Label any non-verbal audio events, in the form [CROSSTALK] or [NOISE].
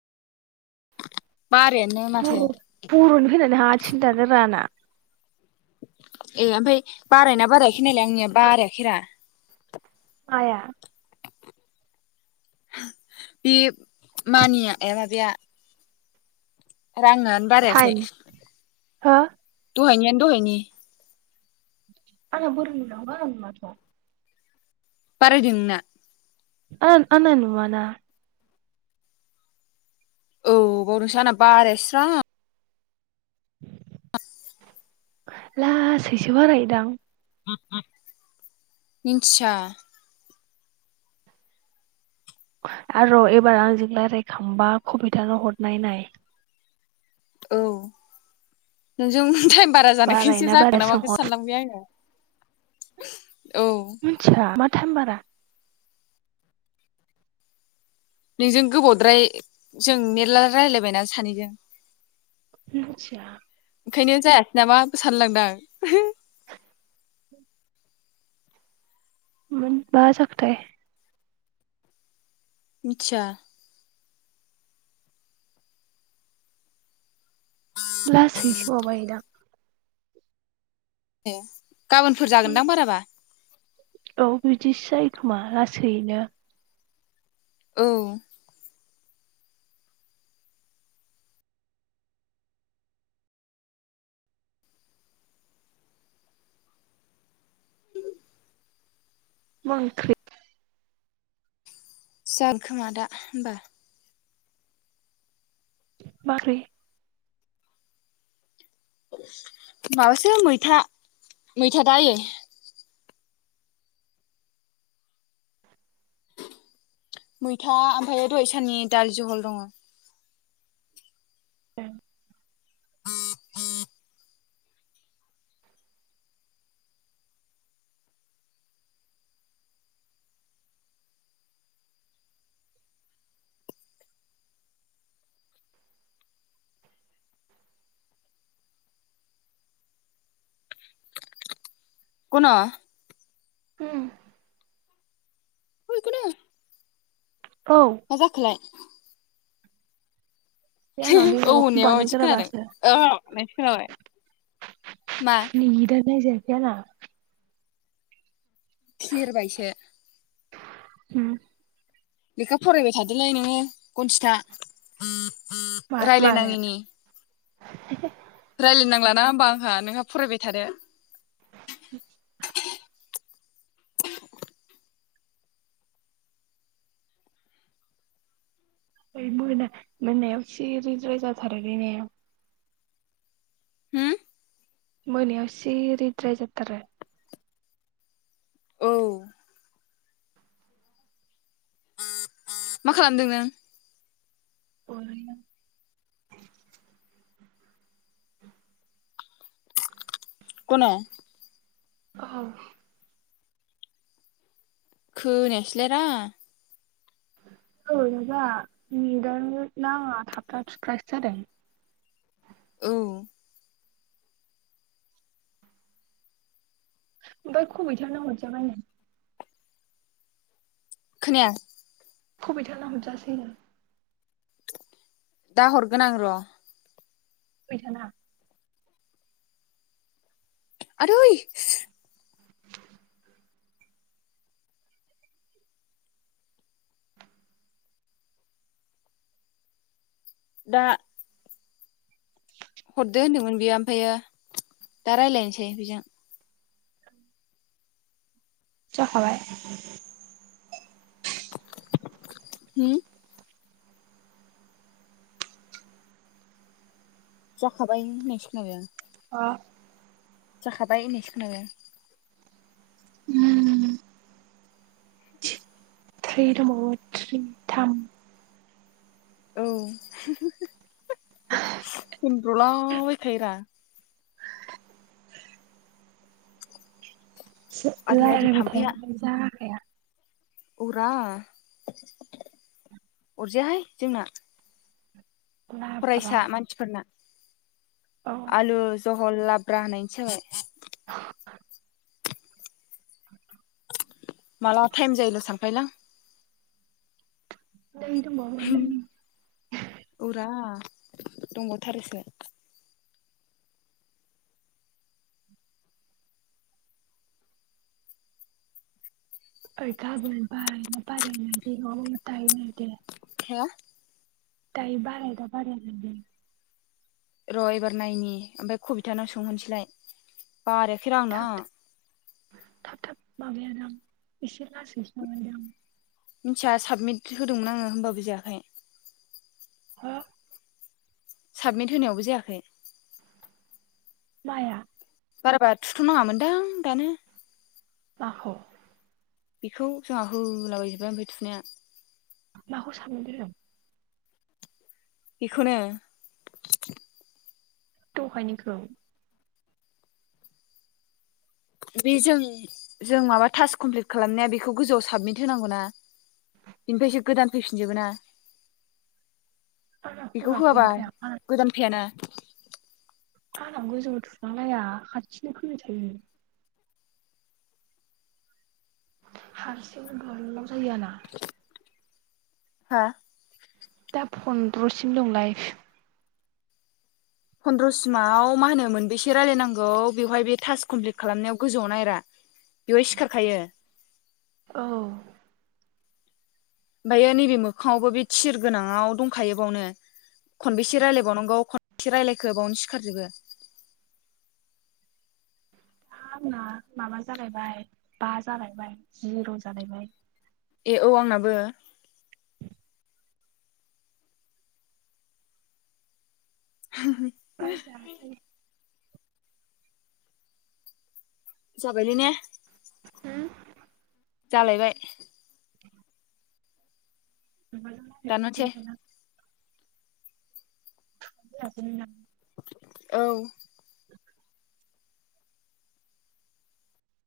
बारायानो माथो पुरु-पुरुनि फैनानै हारसिंनो दानजाबाय आंना ए ओमफ्राय बारायना बारायाखै नायलाय आंनिया बारायाखैरा आया बे मानिया ए माबाया रांआनो बारायाखै टाइम हो दहायनियानो दहायनि आंना बोरै नुनागौ आंना नुआ थ बारायदों नोंना आ आंना नुआना औ बावदोंसो आंना बारायस्रा [INAUDIBLE] लासैसो बारायोदां मिनथिया आर' एबार आंजों रायजलायखांबा कबिथानो हरनाय नाय औ नोंजों थाइम बारा जानायखायनोसो बारायोना जाखो बाराया ना माखो सोंहर सानलांबाय आङो [INAUDIBLE] मोनथिआ माथ थाइम बारा नोंजों गोबावद्राय जों मेरला रायलायबायना सानैजों मिथिया। ओंखायनो जायासै नामा बो सानलायदां मोन मा जाखोथाइ? मिथिया। लासैसो माबायोदां ए गाबोनफोर जागोनदां बाराबा? औ बिदिसो जायो खोमा लासैनो। औ मा ओंख्रि? जार खोमा दा होनबा। मारै? माबासो मैथा‌। मैथा दा आयै? मैथा ओमफायो दहाय साननि दालि जहल दङ। [INAUDIBLE] गन' होम ओय गन' औ मा जाखोलाय? बे आंना बे औ माबाखौ होननाया माबायदि खोनादों बानायगोराबासो अ होननायसो खोनाबाय। मा ने दा नो नायजाया [UNINTELLIGIBLE] थेरबायसो। होम लेखा फरायबाय थादोलै नोङो खनजिथा। मा मानो रायलायनाङिनि रायलायनांला ना होमबा आंहा नोंहा फरायबाय थादो। [INAUDIBLE] ओय मोना मोनायाव सिरिद्राय जाथारो बे ने? होम? मोनायाव सिरिद्राय जाथारो औ मा खालामदों नों? ओरैनो [INAUDIBLE] गन' औ खोनायासैलाय रा औ जाआ नेदा नो नाङा थाबथा थुबथासो जादों। औ ओमफाय खबिथाना हरजाबाय नो खोनाया खबिथा ना हदजासैनो। दा हरगोन आं र'। [UNINTELLIGIBLE] आदै दा हरदो होनदोंमोन बियो ओमफ्रायो दा रायलायनोसै बिजों जाखाबाय? हो? जाखाबाय होननायसो खोनाबाय आं। अ। जाखाबाय होनायसो खोनाबाय आं। उम। थ्रि दंबावो थ्रि थाम। औ होनब्र'लाबायखायो रा। सो आदि आदि रायलायबाय थाया नालाय जाखाया। अरा अरजायाहाय जोंना। लाब्रा फरायसा मानसिफोरना। औ आलु ज हल लाब्रा होनायसो जाबाय। [INAUDIBLE] मला थाइम जायोल' सानखायोलां नै दंबावो उम नै उरा। दंबावथारोसो। अय गाबोन बारनो बारिनो बेगाव दायनी दे। हा? दाय बाराय दा बारियाखै दे? र' एबार नायनि ओमफ्राय कबिथानाव सोंहरसैलाय। बारखेरा आंना। थाब-थाब माबायादां एसे लासैसो माबायो दां। मिथिया साबमिट होदोंमोन आङो होमबाबो जायाखै। हो साबमिट होनायावबो जायाखै। माया? बार बारा थुथ'नाङामोनदां दानो। माखौ? बेखौ जोंहा होलाबायजोबबाय ओमफ्राय थुनाया। माखौ साननो? बेखौनो। दहायनिखौ। बे जों-जों माबा टास्क कमप्लिट खालामनाया बेखौ गोजौआव साबमिट होनांगौ ना बेनिफ्रायसो गोदान फैफिनजोबो ना? आंना बेखौ होआखै होआबा ओमफ्राय गोदान फायाना। आंनाव गोजौ थुफांलाया हाथिनो फैबाय थायो। हारसिंनो गोलाव जायो आरो। हा? दा फन्द्र'सिम दं लाइफ। फन्द्रसिमाव मा होनोमोन बेसे रायलायनांगौ बेवहाय बे थास्क कमप्लिट खालामनायाव गोजौआव नाय रा। बेवाय सिखारखायो। औ ओमफायो नैबे मोखाङावबो बे थिर गोनाङाव दंखायो बावनो खनबेसे रायलायबावनांगौ खनबसे रायलायखो बावनो सिखारजोबो। दा आंना माबा जालायबाय बा जालायबाय जिर' जालायबाय। ए औ आंना बो। [INAUDIBLE] [UNINTELLIGIBLE] [INAUDIBLE] जालायबाय माबाजों दानो रायलायबाय से थानांगौ [UNINTELLIGIBLE] औ